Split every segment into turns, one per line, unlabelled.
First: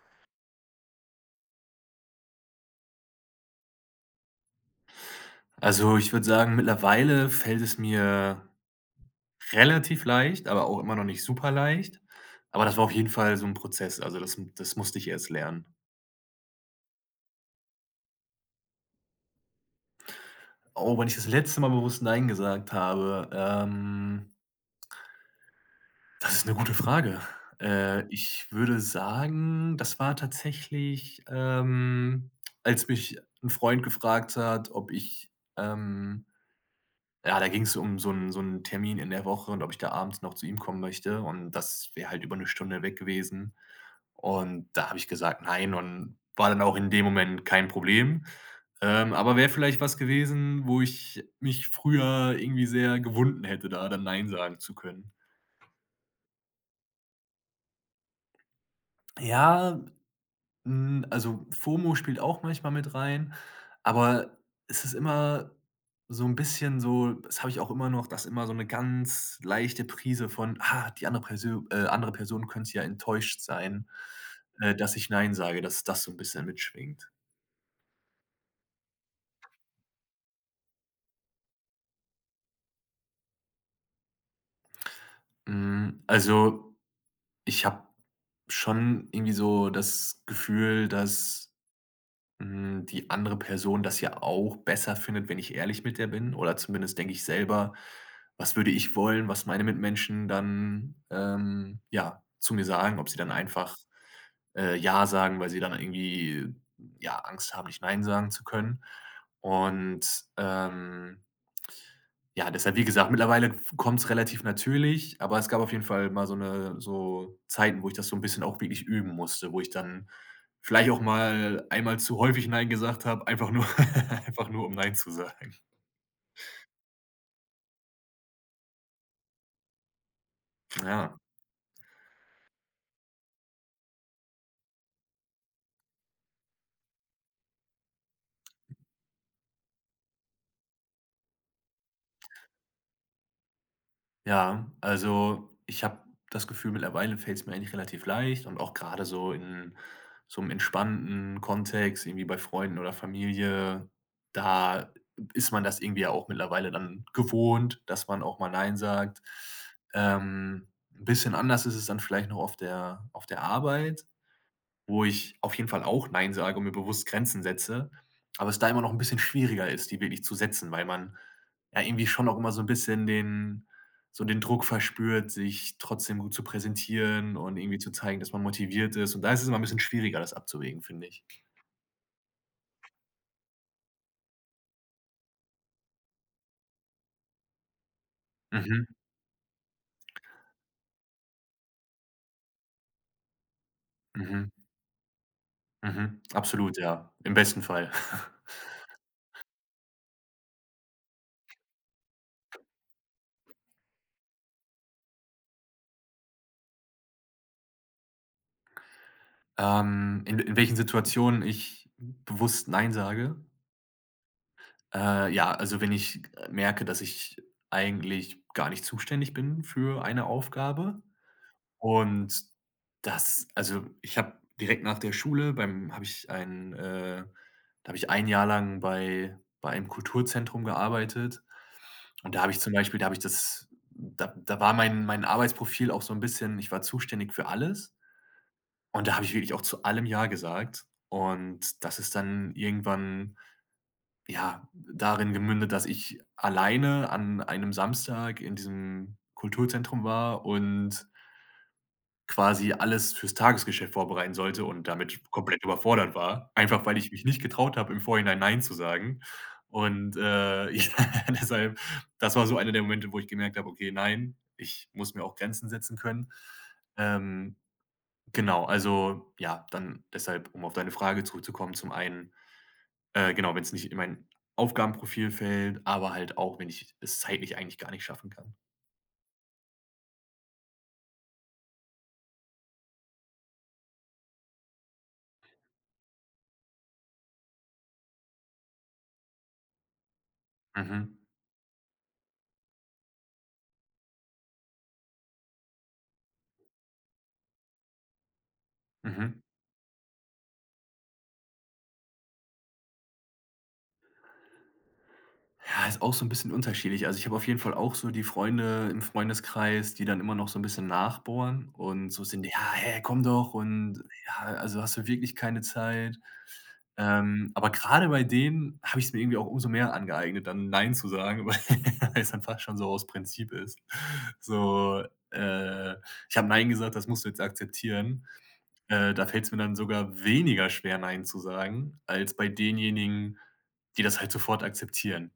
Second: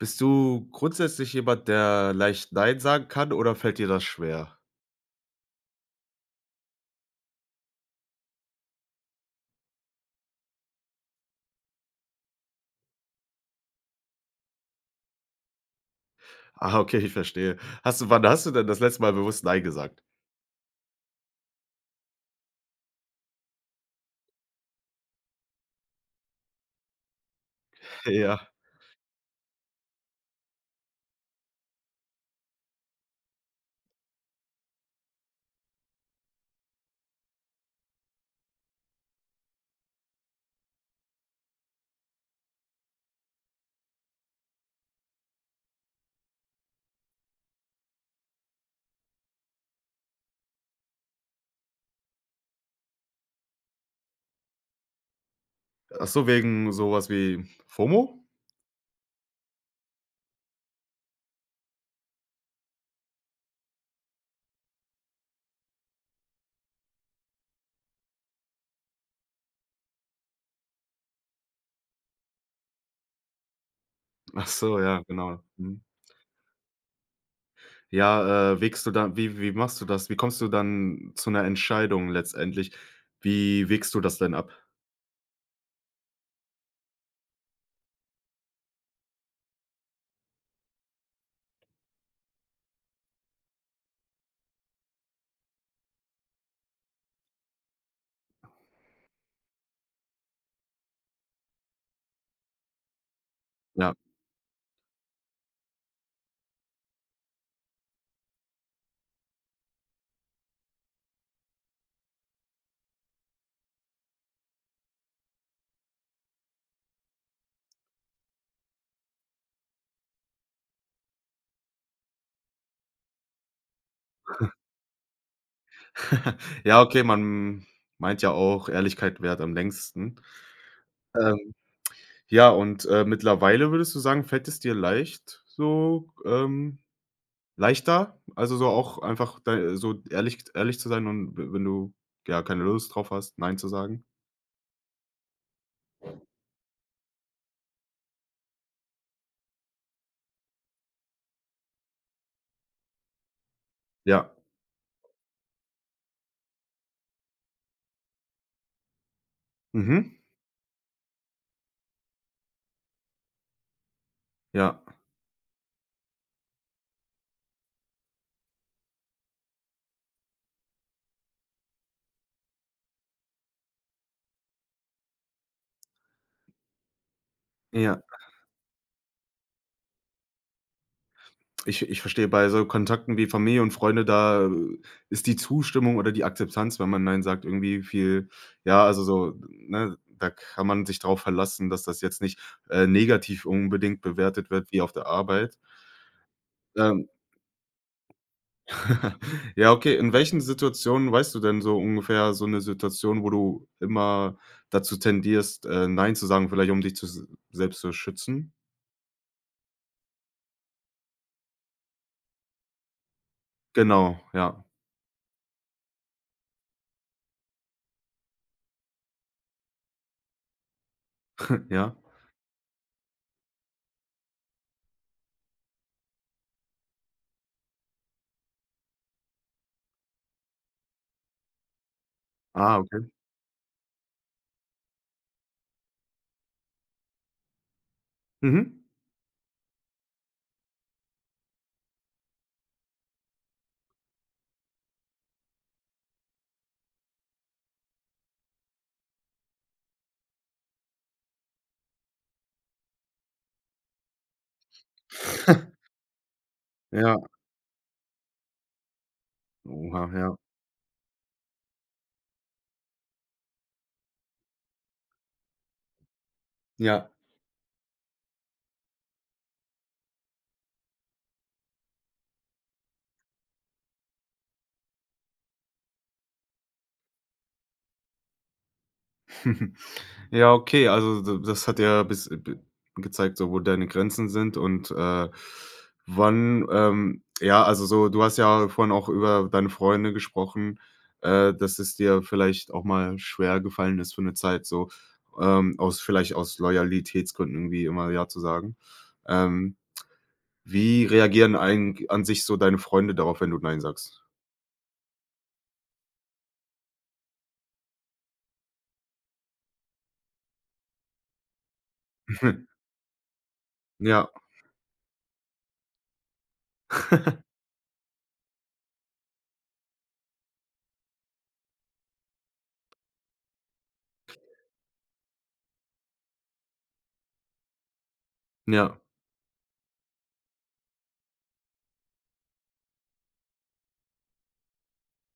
Bist du grundsätzlich jemand, der leicht nein sagen kann oder fällt dir das schwer?
Also, ich würde sagen, mittlerweile fällt es mir relativ leicht, aber auch immer noch nicht super-leicht. Aber das war auf jeden Fall so 'n Prozess. Also, das m das musste ich erst lernen.
Ah, okay, ich verstehe. Hast du wann hast du denn das letzte Mal bewusst nein gesagt?
Oh, wann ich das letzte Mal bewusst nein gesagt habe, ähm das ist 'ne gute Frage. Äh, ich
Ja.
würde sagen, das war tatsächlich, ähm, als mich 'n Freund gefragt hat, ob ich ähm ja, da ging es um so 'n so 'n Termin in der Woche und ob ich da abends noch zu ihm kommen möchte und das wäre halt über 'ne Stunde weg gewesen. Und da habe ich gesagt: „Nein“, und war dann auch in dem Moment kein Problem. Ähm, aber wäre vielleicht was gewesen, wo ich mich früher irgendwie sehr gewunden hätte, da dann nein sagen zu können.
Ach so wegen so was wie Fomo?
Ja, hm, also, Fomo spielt auch manchmal mit rein, aber es ist immer so 'n bisschen so das habe ich auch immer noch, dass immer so 'ne ganz leichte Prise von: „Ah, die andere Persö äh andere Person könnte ja enttäuscht sein,
Ach
äh,
so,
dass
ja,
ich nein
genau.
sage.“
Mhm.
Dass das so 'n bisschen mitschwingt.
Ja, äh, wägst du da wie wie machst du das? Wie kommst du dann zu 'ner Entscheidung letztendlich? Wie wägst du das denn ab?
Mhm. Also, ich habe schon irgendwie so das Gefühl, dass, hm, die andere Person das ja auch besser findet, wenn ich ehrlich mit der bin oder zumindest denke ich selber: „Was würde ich wollen, was meine Mitmenschen dann, ähm, ja, zu mir sagen, ob sie dann einfach,
Ja.
äh, ja sagen, weil sie dann irgendwie ja, Angst haben, nicht nein sagen zu können.“ Und ähm ja, deshalb, wie gesagt, mittlerweile f kommt es relativ natürlich, aber es gab auf jeden Fall mal so 'ne so Zeiten, wo ich das so 'n bisschen auch wirklich üben musste, wo ich dann vielleicht auch mal einmal zu häufig nein gesagt habe, einfach nur einfach nur, um nein zu sagen.
Ja, okay, man meint ja auch, Ehrlichkeit währt am längsten.
Na ja.
Ähm. Ja, und, äh, mittlerweile würdest du sagen, fällt es dir leicht, so, ähm leichter? Also, so auch einfach d so ehrlich ehrlich zu sein und w wenn du, ja, keine Lust drauf hast, nein zu sagen.
Ja, also, ich habe das Gefühl, mittlerweile fällt es mir eigentlich relativ leicht und auch grade so in so im entspannten Kontext, irgendwie bei Freunden oder Familie,
Ja.
da ist man das irgendwie ja auch mittlerweile dann gewohnt, dass man auch mal nein sagt.
Mhm.
Ähm. Bisschen anders ist es dann vielleicht noch auf der auf der Arbeit,
Ja.
wo ich auf jeden Fall auch nein sage und mir bewusst Grenzen setze, aber es da immer noch 'n bisschen schwieriger ist, die wirklich zu setzen, weil man ja irgendwie schon auch immer so 'n bisschen den so den Druck verspürt, sich trotzdem gut zu präsentieren und irgendwie zu
Ja.
zeigen, dass man motiviert ist und da ist es immer 'n bisschen schwieriger, das abzuwägen, finde ich.
Ich ich verstehe bei so Kontakten wie Familie und Freunde, da ist die Zustimmung oder die Akzeptanz, wenn man nein sagt, irgendwie viel ja,
Mhm.
also so, ne, da kann man sich drauf verlassen, dass das jetzt nicht, äh, negativ unbedingt bewertet
Mhm.
wird, wie auf der Arbeit.
Mhm. Absolut,
Ähm.
ja. Im besten Fall.
Ja, okay. In welchen Situationen weißt du denn so ungefähr so 'ne Situation, wo du immer dazu tendierst, äh, nein zu sagen, vielleicht um dich zu s selbst zu schützen?
Ähm. In in welchen Situationen ich bewusst nein sage?
Genau, ja.
Äh, ja, also, wenn ich merke, dass ich eigentlich gar nicht zuständig bin für eine Aufgabe
Ja.
und das also, ich habe direkt nach der Schule beim habe ich ein, äh da habe ich 1 Jahr lang bei bei einem Kulturzentrum gearbeitet und da habe ich zum
Ah
Beispiel da
okay.
habe ich das da da war mein mein Arbeitsprofil auch so 'n bisschen, ich war zuständig für alles.
Mhm.
Und da habe ich wirklich auch zu allem ja gesagt. Und das ist dann irgendwann, ja, darin gemündet, dass ich alleine an einem Samstag in diesem Kulturzentrum war und quasi alles fürs Tagesgeschäft vorbereiten sollte und damit komplett überfordert war. Einfach, weil ich mich
Ja.
nicht getraut habe, im Vorhinein nein zu sagen.
Oha,
Und,
ja.
äh, ja, deshalb, das war so einer der Momente, wo ich gemerkt habe: „Okay, nein, ich muss mir auch Grenzen setzen können.“
Ja.
Ähm. Genau, also ja, dann deshalb, um auf deine Frage zurückzukommen, zum einen äh, genau, wenn es nicht in mein Aufgabenprofil fällt, aber halt auch, wenn ich es zeitlich eigentlich gar nicht schaffen kann.
Ja, okay, also d d das hat ja bis bi bi gezeigt, so wo deine Grenzen sind und, äh, wann ähm, ja, also, so du hast ja vorhin auch über deine Freunde gesprochen,
Mhm.
äh, dass es dir vielleicht auch mal schwergefallen ist für 'ne Zeit so, ähm, aus vielleicht aus Loyalitätsgründen wie immer „ja“ zu sagen.
Mhm.
Ähm, wie reagieren eigen an sich so deine Freunde darauf, wenn du „Nein“ sagst?
Ja, ist auch so 'n bisschen unterschiedlich. Also, ich habe auf jeden Fall auch so die Freunde im Freundeskreis, die dann immer noch so 'n bisschen nachbohren und so sind: „Ja, hä, komm doch und,
Ja.
ja, also, hast du wirklich keine Zeit?“ Ähm, aber gerade bei denen hab ich's mir irgendwie auch umso mehr angeeignet, dann „Nein“ zu sagen, weil weil es dann schon so aus Prinzip ist. So, äh: „Ich habe 'Nein' gesagt, das musst du jetzt akzeptieren.“
Ja.
Äh, da fällt's mir dann sogar weniger schwer, „Nein“ zu sagen, als bei denjenigen, die das halt sofort akzeptieren.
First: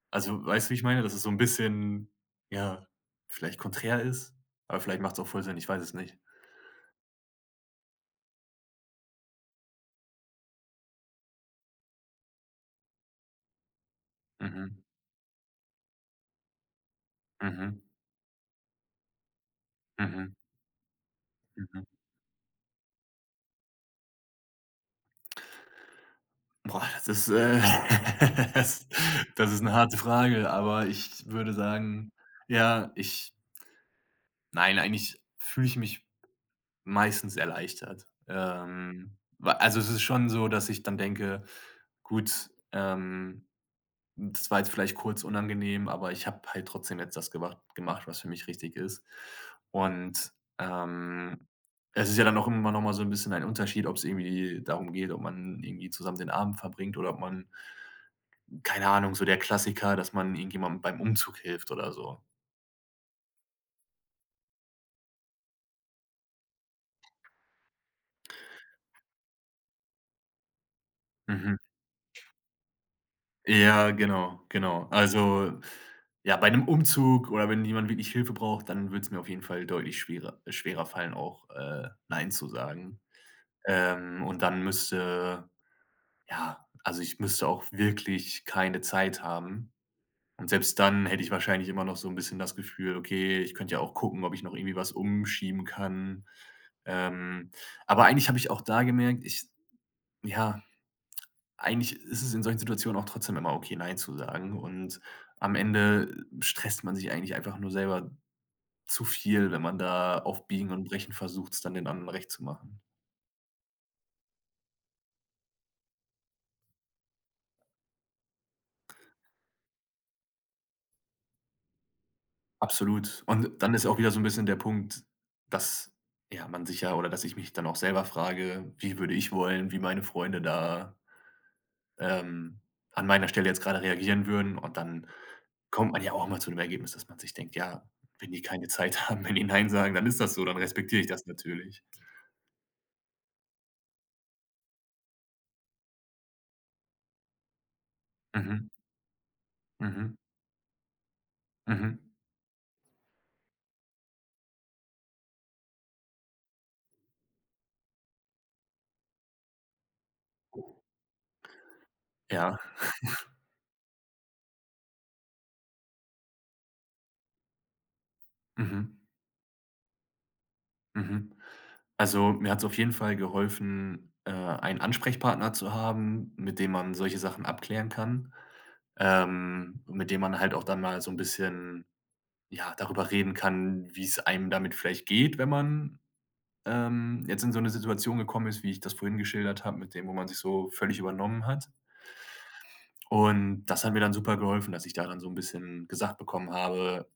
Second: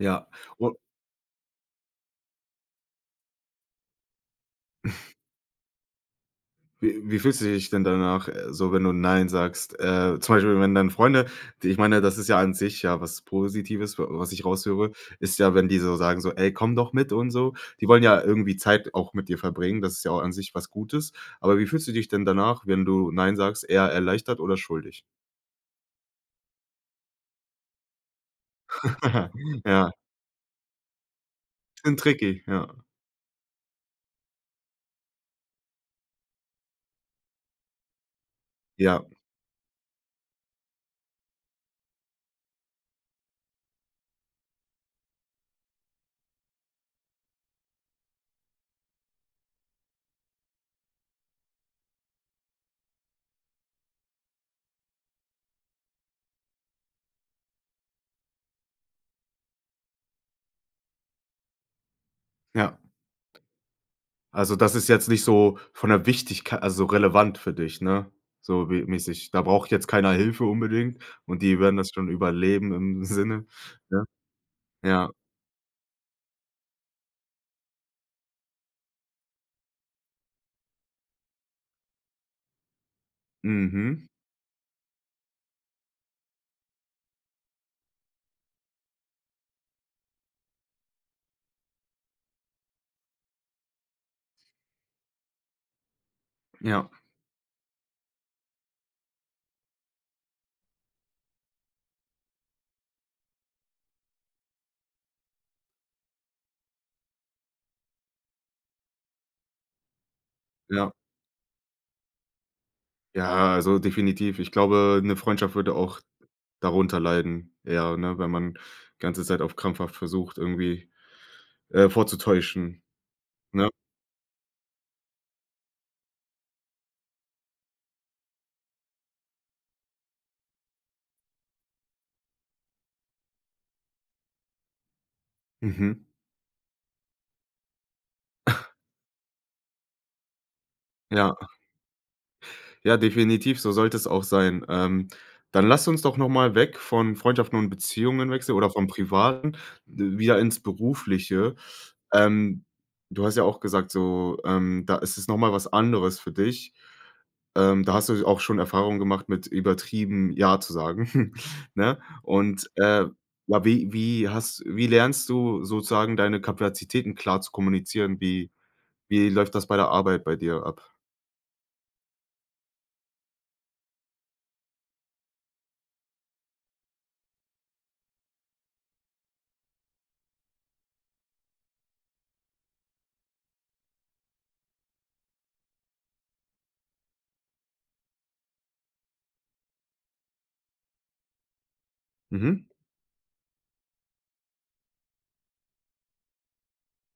Ja,
Also, weißt du, wie
u
ich meine? Das ist so 'n bisschen, ja, vielleicht konträr ist? Aber vielleicht macht's auch voll Sinn, ich weiß es nicht.
Wie wie fühlst du dich denn danach, äh, so, wenn du nein sagst? Äh, zum Beispiel, wenn deine Freunde ich meine, das ist ja an sich ja was Positives, wa was ich
Mhm.
raushöre, ist ja, wenn die so sagen so: „Ey, komm doch mit und so.“
Mhm.
Die wollen ja irgendwie Zeit auch mit dir verbringen. Das ist ja auch
Mhm.
an sich was Gutes. Aber wie
Mhm.
fühlst du dich denn danach, wenn du „nein“ sagst, eher erleichtert oder schuldig?
Boah, das ist, äh, das das ist 'ne
Ja.
harte Frage, aber ich würde
[unintelligible]
sagen,
tricky, ja.
ja, ich Nein, eigentlich fühle ich mich meistens erleichtert.
Ja.
Ähm, wa also es ist schon so, dass ich dann denke: „Gut, ähm, das war jetzt vielleicht kurz unangenehm, aber ich habe halt trotzdem jetzt das gemacht gemacht, was für mich richtig ist.“ Und, ähm, es ist ja dann auch immer noch mal so 'n bisschen ein Unterschied, ob's irgendwie darum geht, ob man irgendwie zusammen den Abend verbringt oder ob man keine Ahnung, so der Klassiker, dass man irgendjemanden beim Umzug hilft oder so.
Ja. Also, das ist jetzt nicht so von der Wichtigk also, relevant für dich, ne? So wie mäßig: „Da braucht jetzt keiner Hilfe unbedingt und die
Mhm.
werden das schon überleben“, im Sinne,
Ja,
ja?
genau, genau.
Ja.
Also, ja, bei 'nem Umzug oder wenn jemand wirklich Hilfe braucht, dann würd's mir auf jeden Fall deutlich schwerer äh, schwerer fallen auch, äh, nein zu sagen.
Mhm.
Ähm, und dann müsste ja, also ich müsste auch wirklich keine Zeit haben. Und selbst dann hätte ich wahrscheinlich immer noch so 'n bisschen das Gefühl: „Okay, ich könnte ja auch gucken, ob ich noch irgendwie was umschieben kann.“
Ja.
Ähm, aber eigentlich habe ich auch da gemerkt, ich ja, eigentlich ist es in solchen Situationen auch trotzdem immer okay, nein zu sagen und am Ende stresst man sich eigentlich einfach nur selber zu viel, wenn man da auf Biegen und
Ja.
Brechen versucht, es dann den anderen Recht zu machen.
Ja, also definitiv. Ich glaube, 'ne Freundschaft würde auch darunter leiden. Ja, ne, wenn man ganze Zeit auf krampfhaft versucht, irgendwie, äh, vorzutäuschen,
Absolut. Und
ne?
dann ist auch wieder so 'n bisschen der Punkt, dass, ja, man sich ja oder dass ich mich dann auch selber frage: „Wie würde ich wollen, wie meine Freunde da“ „ähm, an meiner Stelle jetzt grade reagieren würden?“ Und dann kommt
Mhm.
man ja auch immer zu 'nem Ergebnis, dass man sich denkt: „Ja, wenn die keine Zeit haben, wenn die 'Nein' sagen, dann ist das so, dann respektiere ich das
Ja.
natürlich.“
Ja, definitiv, so sollte es auch sein. Ähm, dann lass uns doch noch mal weg von Freundschaften und Beziehungen wechseln,
Mhm.
oder vom Privaten,
Mhm.
wieder ins Berufliche.
Mhm.
Ähm, du hast ja auch gesagt, so, ähm, da ist es noch mal was anderes für dich. Ähm, da hast s du auch schon Erfahrungen gemacht mit übertrieben „ja“ zu sagen, ne?
Ja.
Und, äh, ja, wie wie hast wie lernst du sozusagen deine Kapazitäten klar zu kommunizieren? Wie
Mhm.
wie läuft das bei der Arbeit bei dir ab?
Mhm. Also, mir hat's auf jeden Fall geholfen, äh, einen Ansprechpartner zu haben, mit dem man solche Sachen abklären kann, ähm, mit dem man halt auch dann mal so 'n bisschen, ja, darüber reden kann, wie's einem damit vielleicht geht, wenn man, ähm, jetzt in so 'ne Situation gekommen ist, wie ich das vorhin geschildert habe mit dem, wo man sich so völlig übernommen hat.
Mhm.
Und das hat mir dann super geholfen, dass ich da dann so 'n bisschen gesagt bekommen habe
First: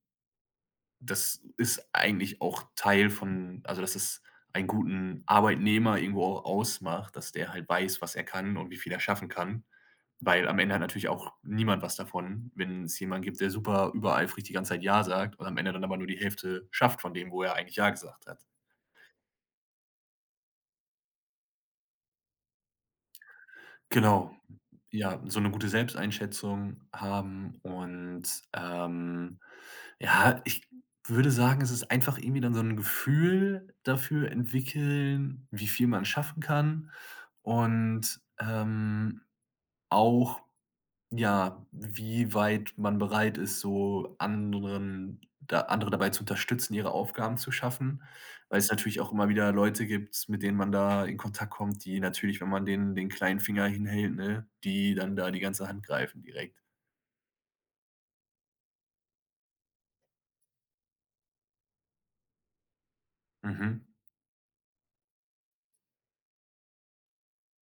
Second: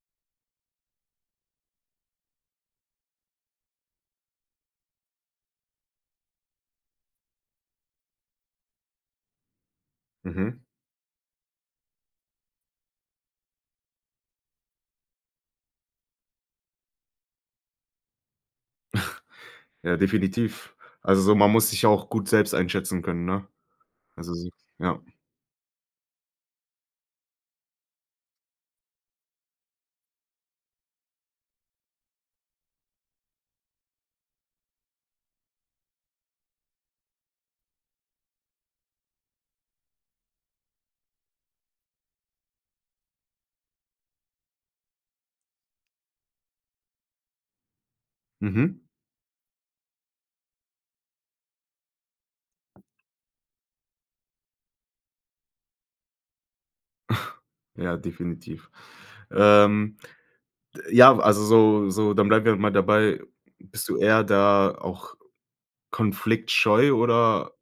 das ist eigentlich auch Teil von also dass es einen guten Arbeitnehmer irgendwo auch ausmacht, dass der halt weiß, was er kann und wie viel er schaffen kann, weil am
Mhm.
Ende hat natürlich auch niemand was davon, wenn's jemanden gibt, der super übereifrig die ganze Zeit „ja“ sagt und am Ende dann aber nur die Hälfte schafft von dem, wo er eigentlich „ja“ gesagt hat.
Ja, definitiv. Also so man muss sich ja auch gut selbst einschätzen können, ne? Also
Genau,
s ja.
ja, so 'ne gute Selbsteinschätzung haben und, ähm, ja, ich würde sagen, es ist einfach irgendwie dann so 'n Gefühl dafür entwickeln, wie viel man schaffen kann und, ähm, auch, ja, wie weit man bereit ist, so anderen da andere dabei zu unterstützen, ihre Aufgaben zu schaffen, weil's
Mhm.
natürlich auch immer wieder Leute gibt, mit denen man da in Kontakt kommt, die natürlich, wenn man denen den kleinen Finger hinhält, ne, die dann da die ganze Hand greifen direkt.
Ja, definitiv. Ähm, d ja, also, so so, dann bleiben wir mal dabei,
Mhm.
bist du eher da auch konfliktscheu oder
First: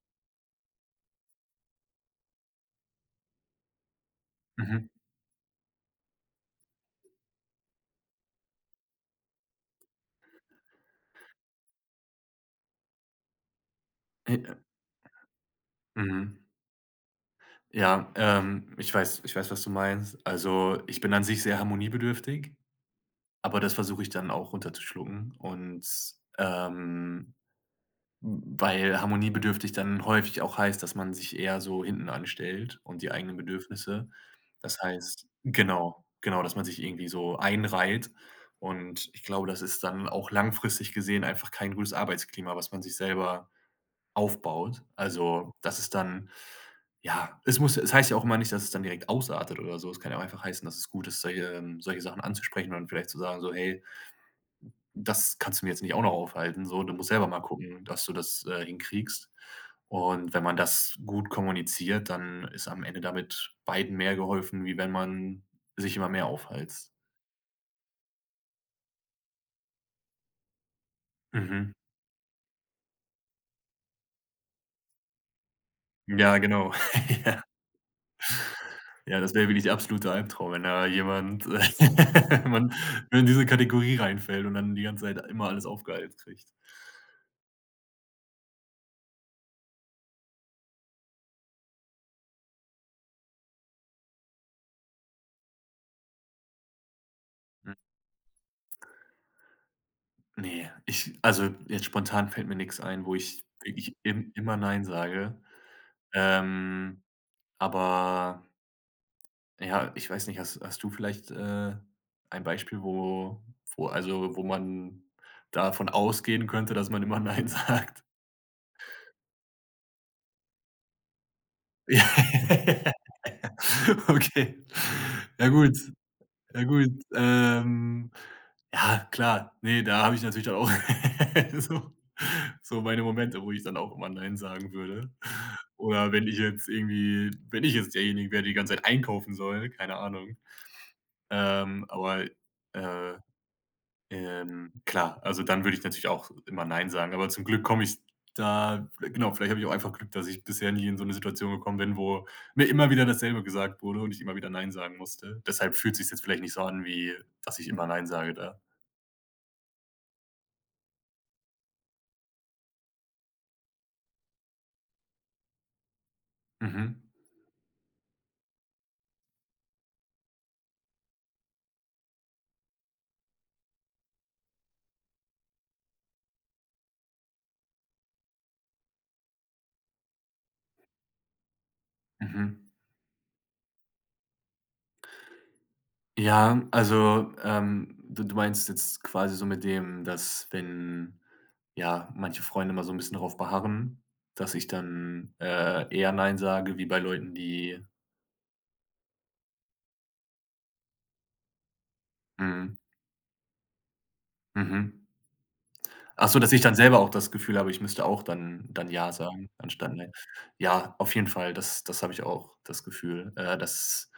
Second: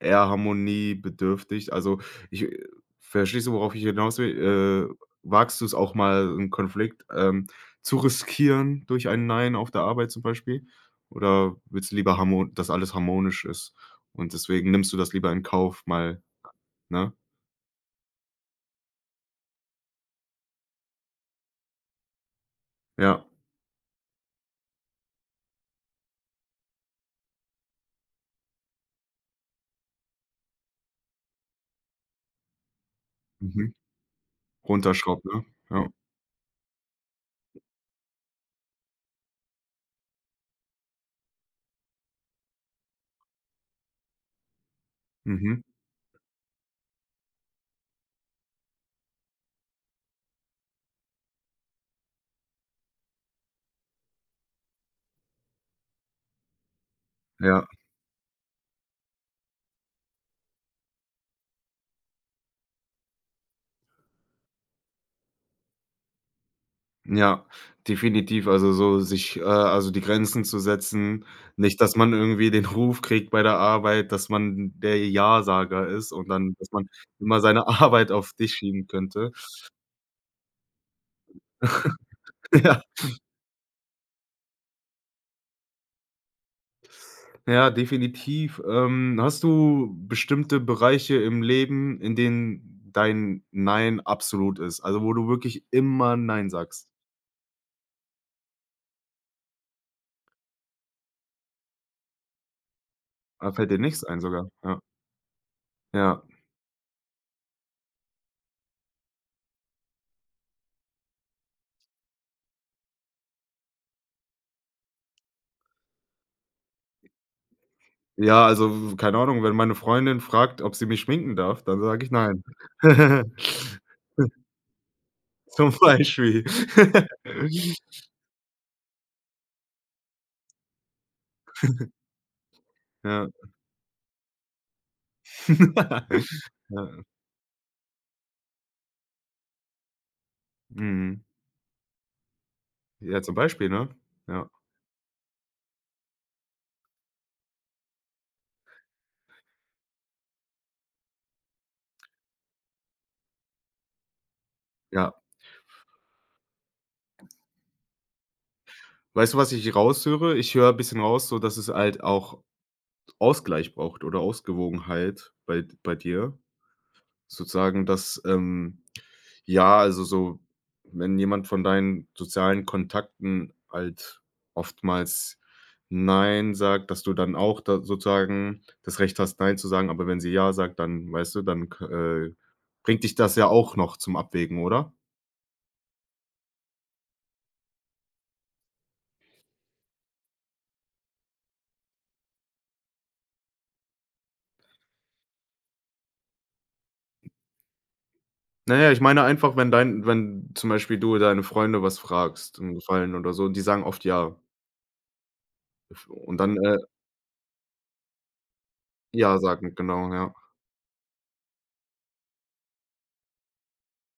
eher harmoniebedürftig? Also ich, äh verstehst du, worauf ich hinaus
Mhm.
will? Äh, wagst du es auch mal, 'n Konflikt, ähm, zu riskieren durch ein „Nein“ auf der Arbeit zum Beispiel? Oder willst du lieber harmon dass alles harmonisch ist? Und
Eh, ä
deswegen nimmst du das lieber in Kauf, mal,
Mhm.
ne?
Ja, ähm, ich weiß ich weiß, was du meinst. Also, ich bin an sich sehr harmoniebedürftig,
Ja.
aber das versuche ich dann auch, runterzuschlucken. Und, ähm, hm, weil harmoniebedürftig dann häufig auch heißt, dass man sich eher so hinten anstellt und die eigenen
Mhm.
Bedürfnisse. Das
Runterschraubt,
heißt
ne? Ja.
genau, genau, dass man sich irgendwie so einreiht. Und ich glaube, das ist dann auch langfristig gesehen einfach kein gutes Arbeitsklima, was man sich selber aufbaut. Also,
Mhm.
das ist dann ja, es muss es heißt ja auch immer nicht, dass es dann direkt ausartet oder so. Es kann ja auch einfach heißen, dass es gut ist, solche ähm, solche Sachen anzusprechen und vielleicht zu sagen so: „Hey“ „das kannst du mir jetzt nicht auch noch aufhalsen so. Du musst selber mal
Ja.
gucken, dass du das, äh, hinkriegst.“ Und wenn man das gut kommuniziert, dann ist am Ende damit beiden mehr geholfen, wie wenn man sich immer mehr aufhalst.
Ja, definitiv. Also so sich, äh, also die Grenzen zu setzen.
Mhm.
Nicht, dass man irgendwie den Ruf kriegt bei der Arbeit, dass man der Ja-Sager ist und
Ja,
dann dass
genau.
man immer seine Arbeit auf dich schieben
Ja,
könnte.
das wäre wirklich der absolute Albtraum, wenn da jemand, wenn man
Ja.
in diese Kategorie reinfällt und dann die ganze Zeit immer alles aufgehalst kriegt.
Ja, definitiv. Ähm, hast du bestimmte Bereiche im Leben, in denen dein „Nein“ absolut ist? Also wo du wirklich immer „Nein“ sagst?
Hm. Ne, ich also, jetzt spontan fällt mir nix ein, wo ich,
Da fällt dir
wirklich
nichts ein
im
sogar?
immer
Ja.
nein sage.
Ja.
Ähm. Aber ja, ich weiß nicht, hast hast du vielleicht, äh, ein Beispiel, wo wo also, wo man davon ausgehen könnte, dass man immer nein sagt?
Ja, also, w w keine Ahnung, wenn meine Freundin fragt, ob sie mich schminken darf, dann sage ich nein.
Okay. Ja
Zum
gut.
Beispiel.
Ja gut. Ähm. Ja, klar. Ne, da habe ich natürlich dann auch so so meine
Ja.
Momente, wo ich dann auch immer nein sagen würde. Oder wenn ich jetzt
Ja.
irgendwie wenn ich jetzt derjenigen wäre, der die ganze Zeit einkaufen soll, keine Ahnung.
Mhm.
Ähm, aber äh,
Ja, zum Beispiel, ne? Ja.
ähm, klar, also, dann würde ich natürlich auch immer nein sagen. Aber zum Glück komme ich da genau, vielleicht habe ich auch einfach Glück, dass ich bisher nie in so 'ne Situation gekommen bin, wo mir immer wieder dasselbe gesagt wurde und ich immer wieder nein sagen
Ja.
musste. Deshalb fühlt sich es jetzt vielleicht nicht so an, wie, dass ich immer nein sage da.
Weißt du, was ich raushöre? Ich höre 'n bisschen raus, sodass es halt auch Ausgleich braucht oder Ausgewogenheit bei d bei dir.
Mhm.
Sozusagen, dass, ähm ja, also so, wenn jemand von deinen sozialen Kontakten halt oftmals nein sagt, dass du dann auch da sozusagen das Recht hast, nein zu sagen. Aber wenn sie ja sagt, dann weißt du, dann k äh,
Mhm.
bringt dich das ja auch noch zum Abwägen, oder?
Ja, also, ähm, du du meinst jetzt quasi so mit dem, dass wenn ja, manche Freunde immer so 'n bisschen drauf beharren, dass ich dann, äh, eher nein sage wie bei Leuten, die
Na ja, ich meine einfach, wenn dein wenn zum Beispiel du deine Freunde was fragst, 'n
Mhm.
Gefallen oder so, und die sagen oft ja
Mhm.
F
Ach
und
so, dass
dann,
ich dann
äh
selber auch das Gefühl habe, ich müsste auch dann dann ja
ja
sagen,
sagen,
anstatt, ne.
genau, ja.
Ja, auf jeden Fall, das das habe ich auch, das Gefühl, äh, dass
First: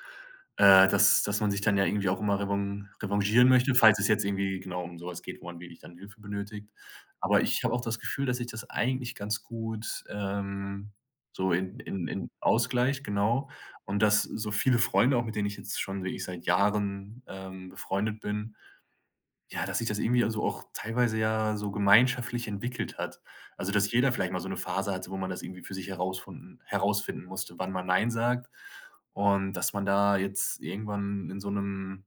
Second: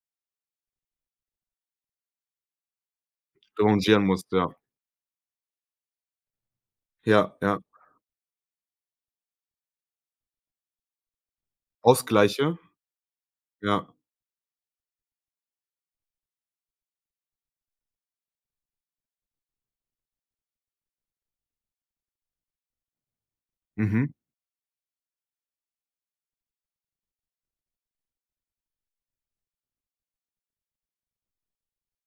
äh, dass dass man sich dann ja irgendwie auch immer revan revanchieren möchte, falls
Revanchieren
es jetzt
musst, ja.
irgendwie genau, um so was geht, wo man wirklich dann Hilfe benötigt.
Ja,
Aber
ja.
ich habe auch das Gefühl, dass ich das eigentlich ganz gut, ähm, so in in in
Ausgleiche?
ausgleiche, genau.
Ja.
Und dass so viele Freunde, auch mit denen ich jetzt schon wirklich seit Jahren, ähm, befreundet bin, ja, dass sich das irgendwie, also, auch teilweise ja so gemeinschaftlich entwickelt hat. Also, dass
Mhm.
jeder vielleicht mal so 'ne Phase hatte, wo man das irgendwie für sich herausfinden- herausfinden musste, wann man nein sagt. Und dass man da jetzt irgendwann in so 'nem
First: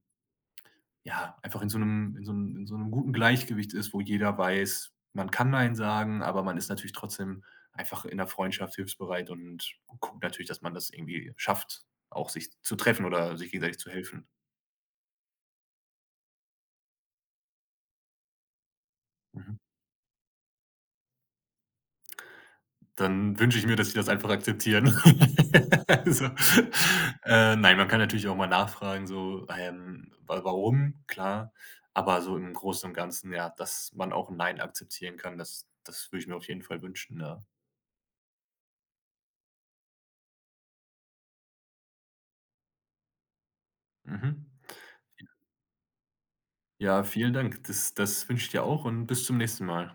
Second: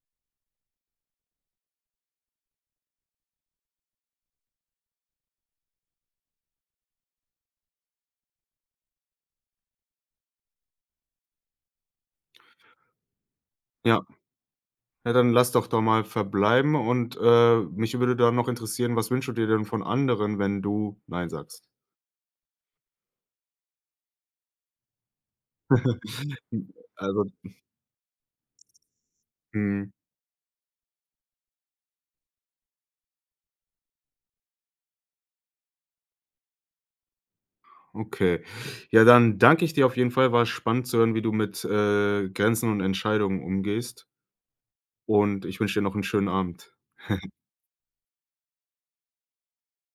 ja, einfach in so 'nem in so 'n in so 'nem guten Gleichgewicht ist, wo jeder weiß, man kann nein sagen, aber man ist natürlich trotzdem einfach in 'ner Freundschaft hilfsbereit und guckt natürlich, dass man das irgendwie schafft, auch sich zu treffen oder sich gegenseitig zu
Ja.
helfen.
Ja, dann lass doch da mal verbleiben und, äh, mich würde da noch interessieren, was wünschst du dir
Mhm.
denn von anderen, wenn du nein sagst?
Dann wünsche ich mir, dass sie das einfach akzeptieren. Also,
N Also
äh, nein, man kann natürlich auch mal nachfragen so:
Mhm.
„Ähm, wa warum?“, klar, aber so im Großen und Ganzen, ja, dass man auch 'n Nein akzeptieren kann, das das würde ich mir auf jeden Fall wünschen, ja.
Okay. Ja, dann danke ich dir auf jeden Fall. War spannend zu hören, wie du mit, äh, Grenzen und Entscheidungen umgehst.
Mhm. Ja.
Und ich wünsche dir noch 'n schönen Abend.
Ja, vielen Dank. Das das wünsche ich dir auch und bis zum nächsten Mal.